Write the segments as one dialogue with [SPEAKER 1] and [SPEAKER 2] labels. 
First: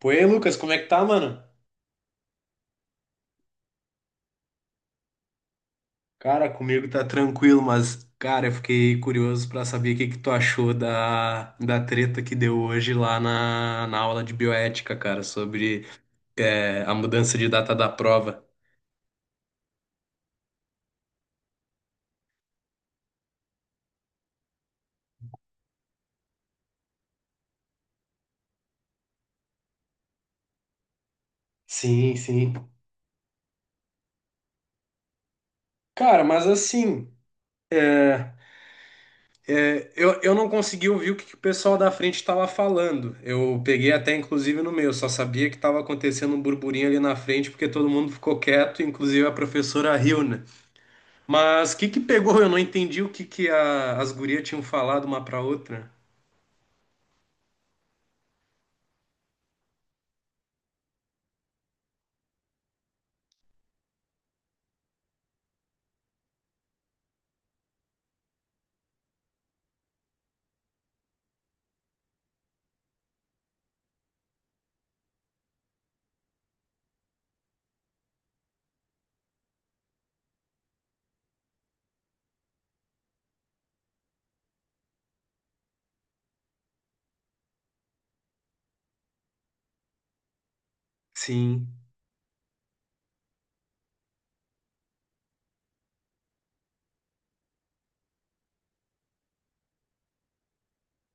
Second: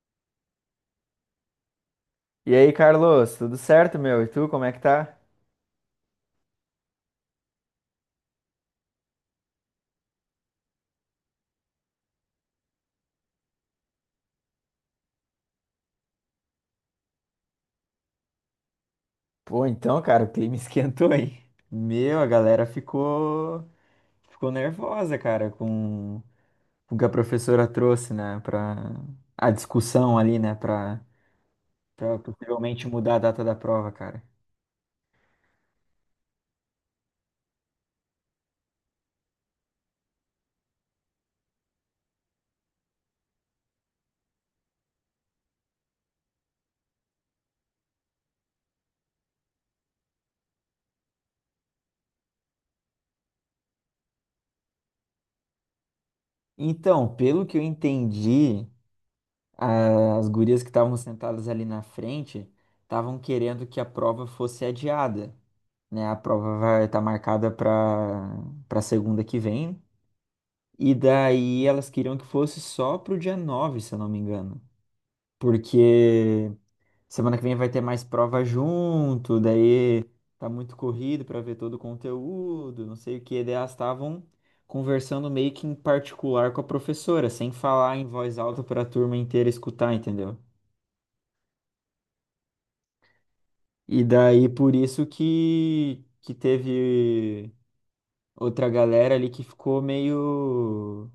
[SPEAKER 1] Pô, e aí, Lucas, como é que tá, mano?
[SPEAKER 2] E aí, Carlos, tudo certo, meu? E tu, como é que tá?
[SPEAKER 1] Cara, comigo tá tranquilo, mas, cara, eu fiquei curioso pra saber o que que tu achou da treta que deu hoje lá na aula de bioética, cara, sobre a mudança de data da prova.
[SPEAKER 2] Pô, então, cara, o clima esquentou, aí. Meu, a galera ficou nervosa, cara, com o que a professora trouxe, né, pra a discussão ali, né, pra,
[SPEAKER 1] Sim,
[SPEAKER 2] pra
[SPEAKER 1] sim.
[SPEAKER 2] possivelmente mudar a data da prova, cara.
[SPEAKER 1] Cara, mas assim, eu não consegui ouvir que o pessoal da frente estava falando. Eu peguei até, inclusive, no meu, só sabia que estava acontecendo um burburinho ali na frente porque todo mundo ficou quieto, inclusive a professora riu, né? Mas o que que pegou? Eu não entendi o que que as gurias tinham falado uma pra outra.
[SPEAKER 2] Então, pelo que eu entendi, as gurias que estavam sentadas ali na frente estavam querendo que a prova fosse adiada, né? A prova vai estar marcada para segunda que vem. E daí elas queriam que fosse só pro dia 9, se eu não me engano. Porque semana que vem vai ter mais prova junto, daí tá muito corrido pra ver todo o conteúdo, não sei o que. Daí elas estavam conversando meio que em particular com a professora, sem falar em voz alta pra turma inteira escutar, entendeu?
[SPEAKER 1] Sim.
[SPEAKER 2] E daí por isso que teve outra galera ali que ficou meio.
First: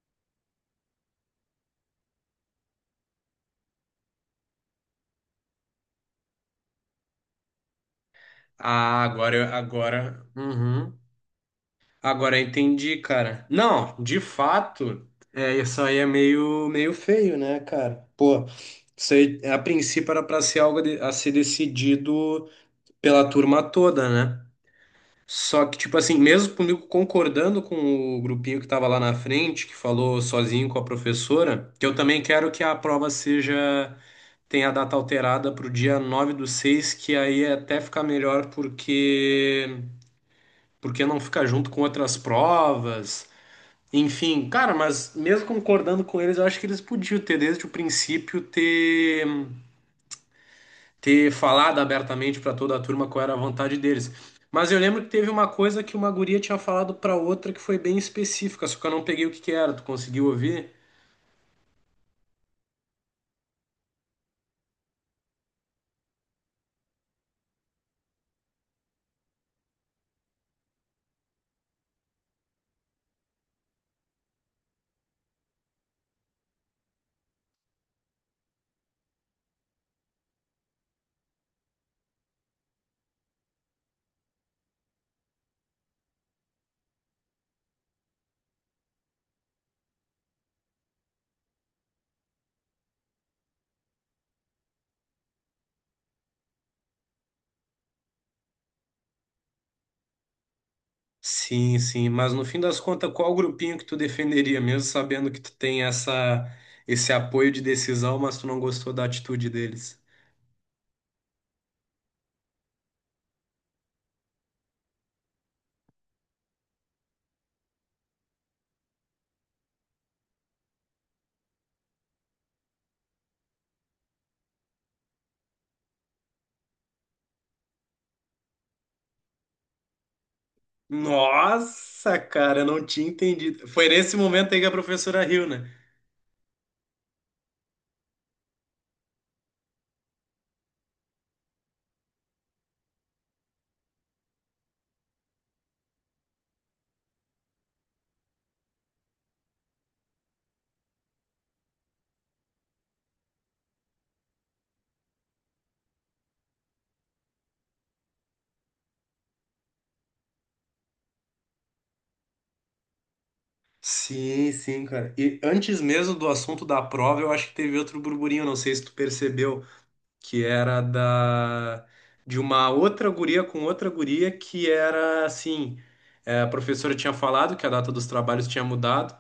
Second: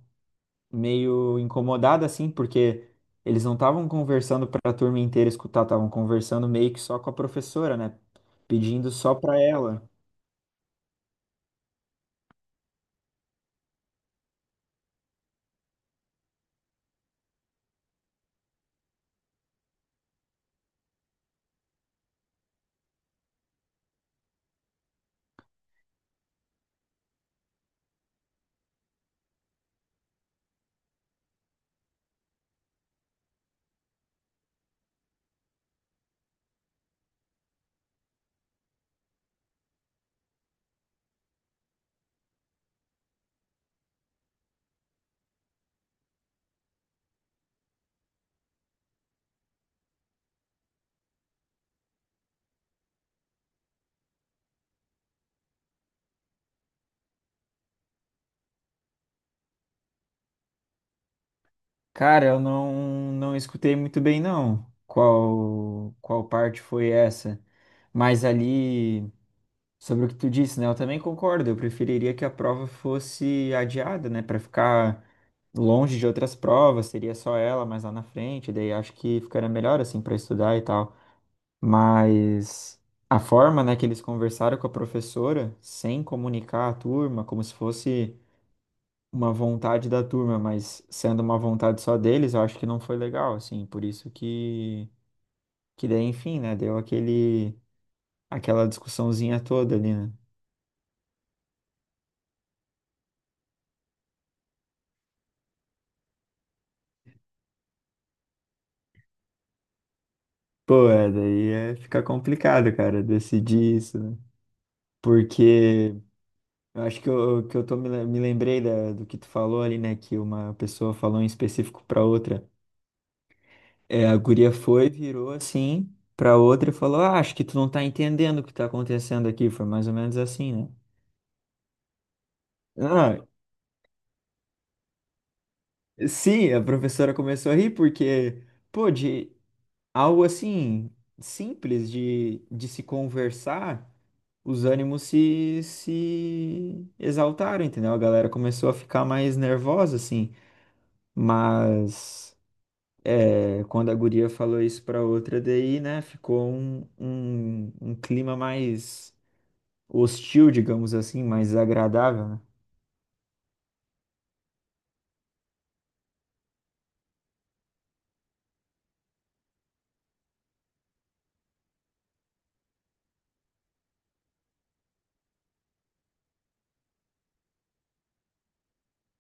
[SPEAKER 2] meio incomodada, assim, porque eles não estavam conversando para a turma inteira escutar, estavam conversando meio que só com a professora, né? Pedindo só para ela.
[SPEAKER 1] Uhum. Agora eu entendi, cara. Não, de fato, isso aí é meio, meio feio, né, cara? Pô, isso aí, a princípio era pra ser a ser decidido pela turma toda, né? Só que, tipo assim, mesmo comigo concordando com o grupinho que tava lá na frente, que falou sozinho com a professora, que eu também quero que a prova seja tem a data alterada para o dia 9 do 6 que aí é até fica melhor porque não fica junto com outras provas. Enfim, cara, mas mesmo concordando com eles, eu acho que eles podiam ter desde o princípio ter falado abertamente para toda a turma qual era a vontade deles. Mas eu lembro que teve uma coisa que uma guria tinha falado para outra que foi bem específica, só que eu não peguei o que que era. Tu conseguiu ouvir?
[SPEAKER 2] Cara, eu não, não escutei muito bem, não, qual parte foi essa. Mas ali, sobre o que tu disse, né? Eu também concordo. Eu preferiria que a prova fosse adiada, né? Para ficar longe de outras provas, seria só ela mais lá na frente. Daí acho que ficaria melhor, assim, para estudar e tal. Mas a forma, né, que eles conversaram com a professora, sem comunicar a turma, como se fosse uma vontade da turma, mas sendo uma vontade só deles, eu acho que não foi legal, assim, por isso que daí, enfim, né, deu aquele, aquela discussãozinha toda ali, né?
[SPEAKER 1] Sim, sim, mas no fim das contas, qual grupinho que tu defenderia, mesmo sabendo que tu tem esse apoio de decisão, mas tu não gostou da atitude deles?
[SPEAKER 2] Pô, é, daí é, fica complicado, cara, decidir isso, né? Porque eu acho que eu tô, me lembrei do que tu falou ali, né, que uma pessoa falou em específico pra outra. É, a guria foi, virou assim pra outra e falou: ah, acho que tu não tá entendendo o que tá acontecendo aqui. Foi mais ou menos assim, né?
[SPEAKER 1] Nossa, cara, eu não tinha
[SPEAKER 2] Ah,
[SPEAKER 1] entendido. Foi nesse momento aí que a professora riu, né?
[SPEAKER 2] sim, a professora começou a rir porque, pô, de algo assim simples de se conversar, os ânimos se exaltaram, entendeu? A galera começou a ficar mais nervosa, assim. Mas é, quando a guria falou isso pra outra, daí, né, ficou um clima mais hostil, digamos assim, mais agradável, né?
[SPEAKER 1] Sim, sim, cara. E antes mesmo do assunto da prova, eu acho que teve outro burburinho, não sei se tu percebeu, que era da de uma outra guria com outra guria que era assim, a professora tinha falado que a data dos trabalhos tinha mudado.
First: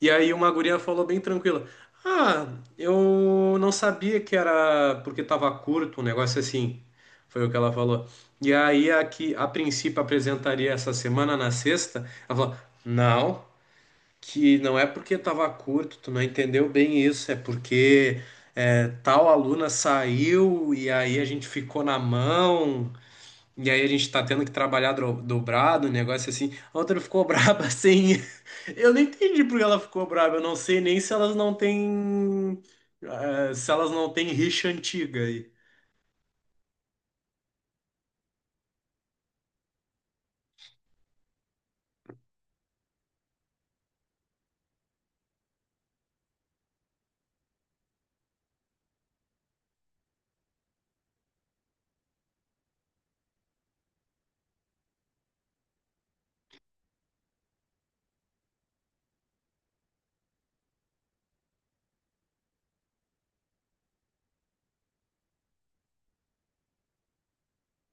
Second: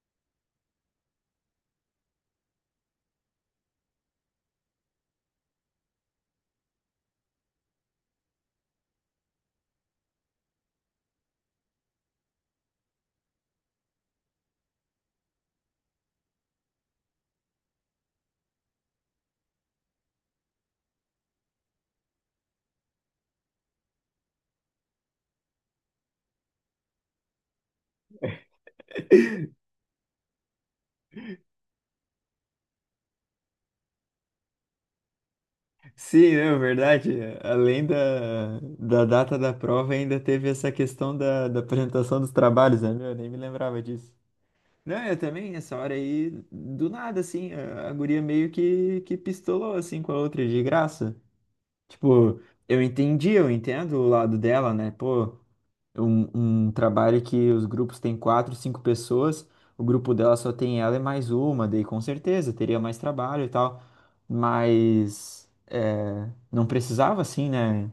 [SPEAKER 1] E aí uma guria falou bem tranquila: Ah, eu não sabia que era porque tava curto, um negócio assim. Foi o que ela falou. E aí a que a princípio apresentaria essa semana na sexta, ela falou: Não, que não é porque tava curto, tu não entendeu bem isso, é porque tal aluna saiu e aí a gente ficou na mão. E aí a gente tá tendo que trabalhar dobrado, um negócio assim. A outra ficou braba assim. Eu não entendi por que ela ficou braba. Eu não sei nem se elas não têm. Se elas não têm rixa antiga aí.
[SPEAKER 2] Sim, não, verdade. Além da data da prova, ainda teve essa questão da apresentação dos trabalhos, né? Meu, eu nem me lembrava disso. Não, eu também, nessa hora aí, do nada, assim, a guria meio que pistolou, assim, com a outra de graça. Tipo, eu entendi, eu entendo o lado dela, né? Pô, um trabalho que os grupos têm quatro, cinco pessoas, o grupo dela só tem ela e mais uma, daí com certeza teria mais trabalho e tal, mas é, não precisava assim, né,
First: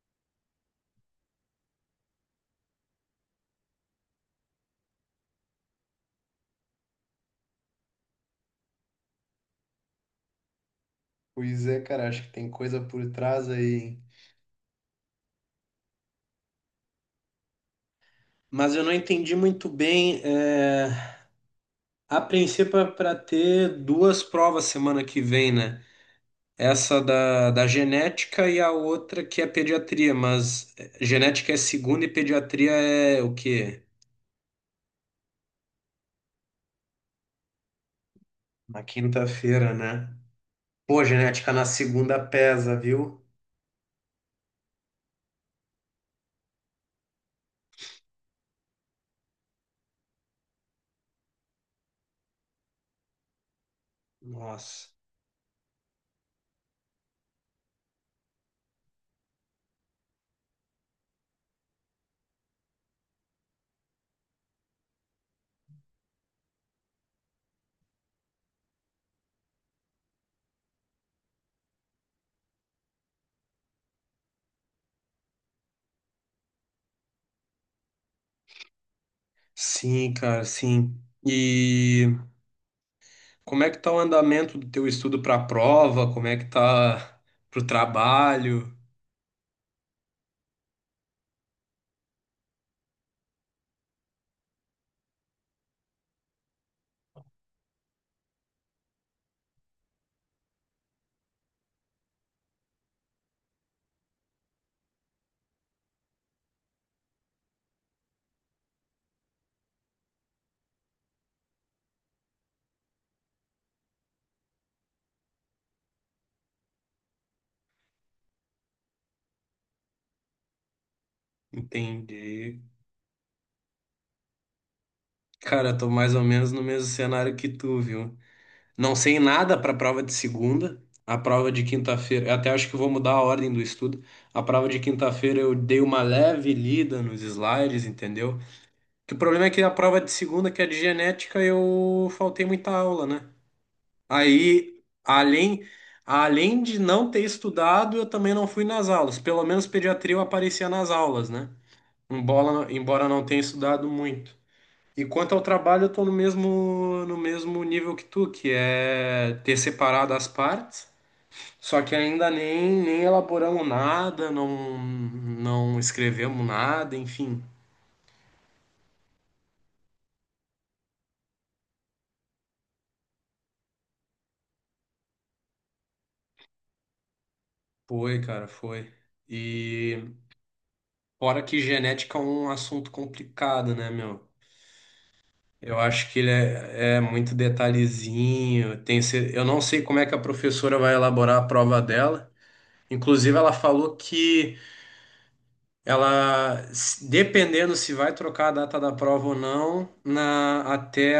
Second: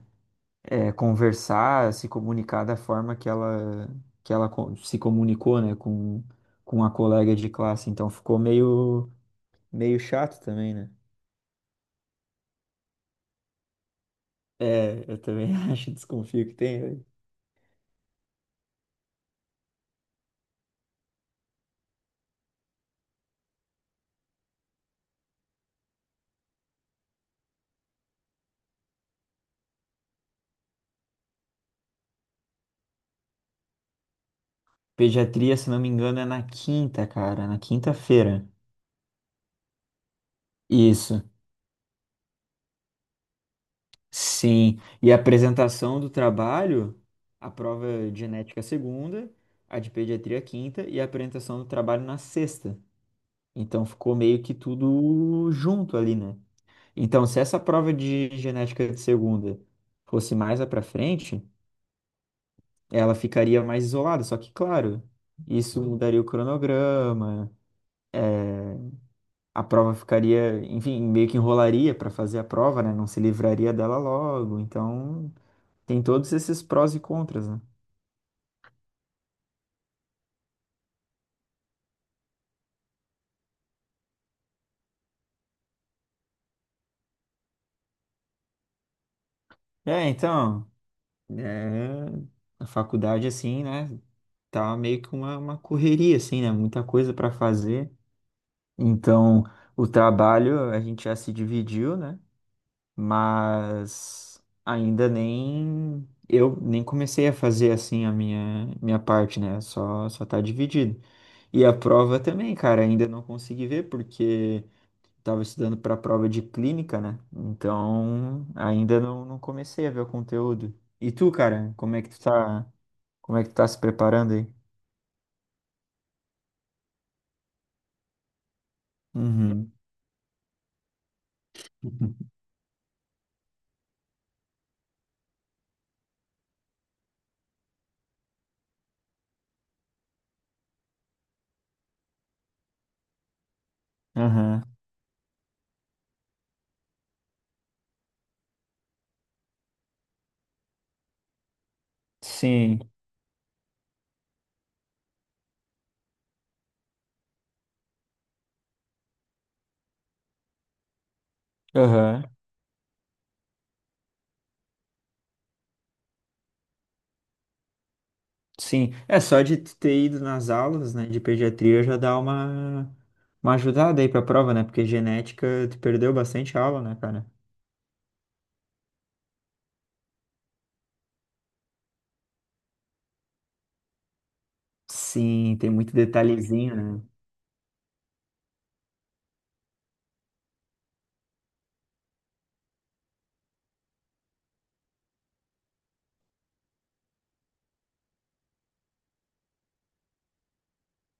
[SPEAKER 2] é, conversar, se comunicar da forma que ela, se comunicou, né, com a colega de classe, então ficou meio, meio chato também, né?
[SPEAKER 1] Pois é, cara, acho que tem coisa por trás aí, hein?
[SPEAKER 2] É, eu também acho, desconfio que tem.
[SPEAKER 1] Mas eu não entendi muito bem. A princípio é para ter 2 provas semana que vem, né? Essa da genética e a outra que é pediatria. Mas genética é segunda e pediatria é o quê?
[SPEAKER 2] Pediatria, se não me engano, é na quinta, cara, na quinta-feira.
[SPEAKER 1] Na quinta-feira, né? Pô,
[SPEAKER 2] Isso.
[SPEAKER 1] genética na segunda pesa, viu?
[SPEAKER 2] Sim, e a apresentação do trabalho, a prova de genética segunda, a de pediatria quinta e a apresentação do trabalho na sexta. Então ficou meio que
[SPEAKER 1] Nossa.
[SPEAKER 2] tudo junto ali, né? Então, se essa prova de genética de segunda fosse mais lá para frente, ela ficaria mais isolada. Só que, claro, isso mudaria o cronograma, a prova ficaria, enfim, meio que enrolaria para fazer a prova, né? Não se livraria dela logo. Então, tem todos esses prós e contras, né?
[SPEAKER 1] Sim, cara, sim. E como é que tá o andamento do teu estudo para a prova? Como é que tá pro trabalho?
[SPEAKER 2] É, então, é, a faculdade, assim, né, tá meio que uma correria, assim, né, muita coisa para fazer. Então, o trabalho a gente já se dividiu, né, mas ainda nem, eu nem comecei a fazer, assim, a minha parte, né, só tá dividido. E a prova também, cara, ainda não consegui ver, porque estava estudando para a prova de clínica, né? Então, ainda não, não comecei a ver o conteúdo. E tu, cara,
[SPEAKER 1] Entendi.
[SPEAKER 2] como é que tu tá se preparando aí?
[SPEAKER 1] Cara, tô mais ou menos no mesmo cenário que tu, viu? Não sei nada para
[SPEAKER 2] Uhum.
[SPEAKER 1] a prova de segunda. A prova de quinta-feira, eu até acho que vou mudar a ordem do estudo. A prova de quinta-feira eu dei uma leve lida nos slides, entendeu? Que o problema é que a prova de segunda, que é de genética, eu faltei muita aula, né?
[SPEAKER 2] Aham.
[SPEAKER 1] Aí, além, Além de não ter estudado, eu também não fui nas aulas. Pelo menos pediatria eu aparecia nas aulas, né?
[SPEAKER 2] Sim.
[SPEAKER 1] Embora não tenha estudado muito. E quanto ao trabalho, eu tô no mesmo nível que tu, que é ter separado as partes, só que
[SPEAKER 2] Aham.
[SPEAKER 1] ainda nem, nem elaboramos nada, não escrevemos nada, enfim.
[SPEAKER 2] Sim. É só de tu ter ido nas aulas, né, de pediatria já dá uma ajudada aí pra prova, né? Porque genética tu perdeu bastante aula, né, cara?
[SPEAKER 1] Foi, cara, foi. E fora que genética é um assunto complicado, né, meu?
[SPEAKER 2] Sim, tem
[SPEAKER 1] Eu
[SPEAKER 2] muito
[SPEAKER 1] acho que ele
[SPEAKER 2] detalhezinho,
[SPEAKER 1] é
[SPEAKER 2] né?
[SPEAKER 1] muito detalhezinho. Tem, eu não sei como é que a professora vai elaborar a prova dela. Inclusive, ela falou que ela, se- dependendo se vai trocar a data da prova ou não, até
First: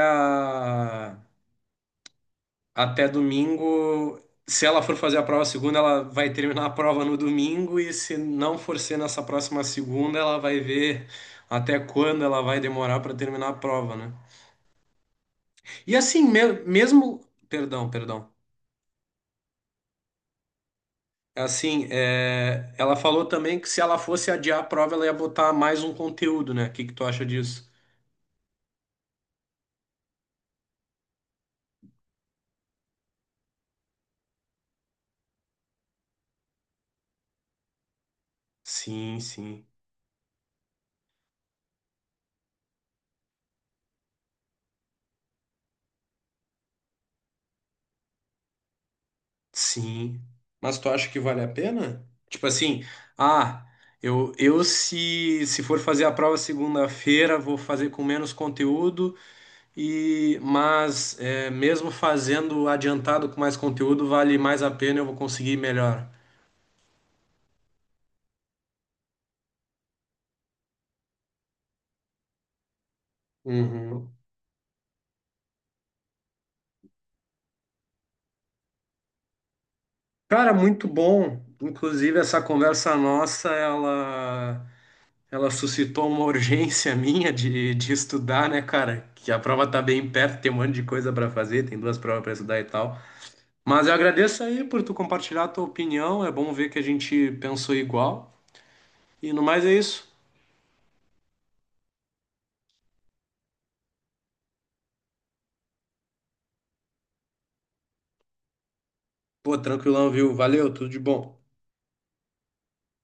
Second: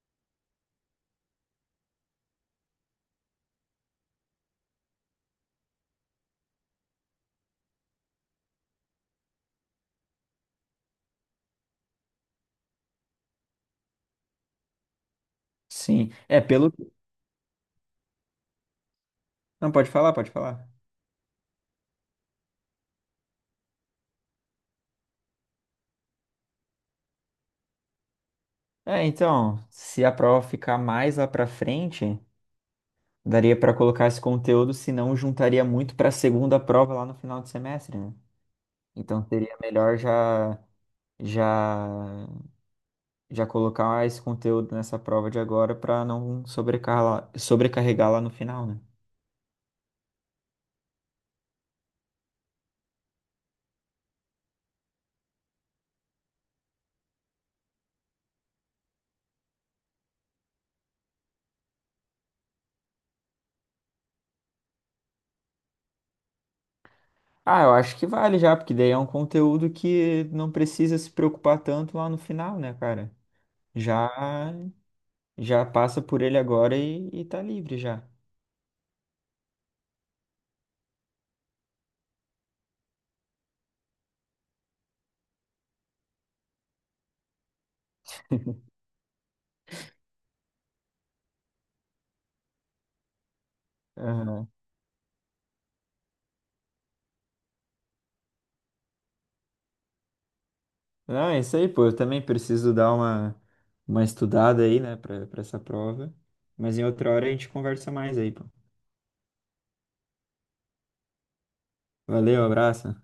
[SPEAKER 1] até domingo. Se ela for fazer a prova segunda, ela vai terminar a prova no domingo, e se não for ser nessa próxima segunda, ela vai ver até quando ela vai demorar para terminar a prova, né? E
[SPEAKER 2] Sim.
[SPEAKER 1] assim,
[SPEAKER 2] É pelo.
[SPEAKER 1] mesmo. Perdão, perdão.
[SPEAKER 2] Não, pode falar, pode falar.
[SPEAKER 1] É assim, é, ela falou também que se ela fosse adiar a prova, ela ia botar mais um conteúdo, né? O que que tu acha disso?
[SPEAKER 2] É, então, se a prova ficar mais lá pra frente, daria pra colocar esse conteúdo, senão juntaria muito pra segunda prova lá no final de semestre, né?
[SPEAKER 1] Sim,
[SPEAKER 2] Então seria
[SPEAKER 1] sim.
[SPEAKER 2] melhor já já colocar esse conteúdo nessa prova de agora pra não sobrecarregar, lá no final, né?
[SPEAKER 1] Sim. Mas tu acha que vale a pena? Tipo assim, ah, eu se, se for fazer a prova segunda-feira, vou fazer com menos conteúdo, e mas é, mesmo fazendo adiantado com mais conteúdo, vale mais a pena, eu vou conseguir melhor.
[SPEAKER 2] Ah, eu acho que vale já, porque daí é um conteúdo que não precisa se preocupar tanto lá no final, né, cara?
[SPEAKER 1] Uhum.
[SPEAKER 2] Já já passa por ele agora e tá livre já.
[SPEAKER 1] Cara, muito bom. Inclusive, essa conversa nossa, ela suscitou uma urgência minha de estudar, né, cara? Que a prova tá bem perto, tem um monte de coisa para fazer, tem 2 provas para estudar e tal. Mas eu agradeço aí por tu compartilhar a tua opinião. É bom ver que a gente pensou igual. E no mais é isso.
[SPEAKER 2] Não, é isso aí, pô. Eu também preciso dar uma estudada aí, né, pra essa prova. Mas em outra hora a gente conversa mais aí, pô.
[SPEAKER 1] Pô, tranquilão, viu? Valeu, tudo de bom.
[SPEAKER 2] Valeu, abraço.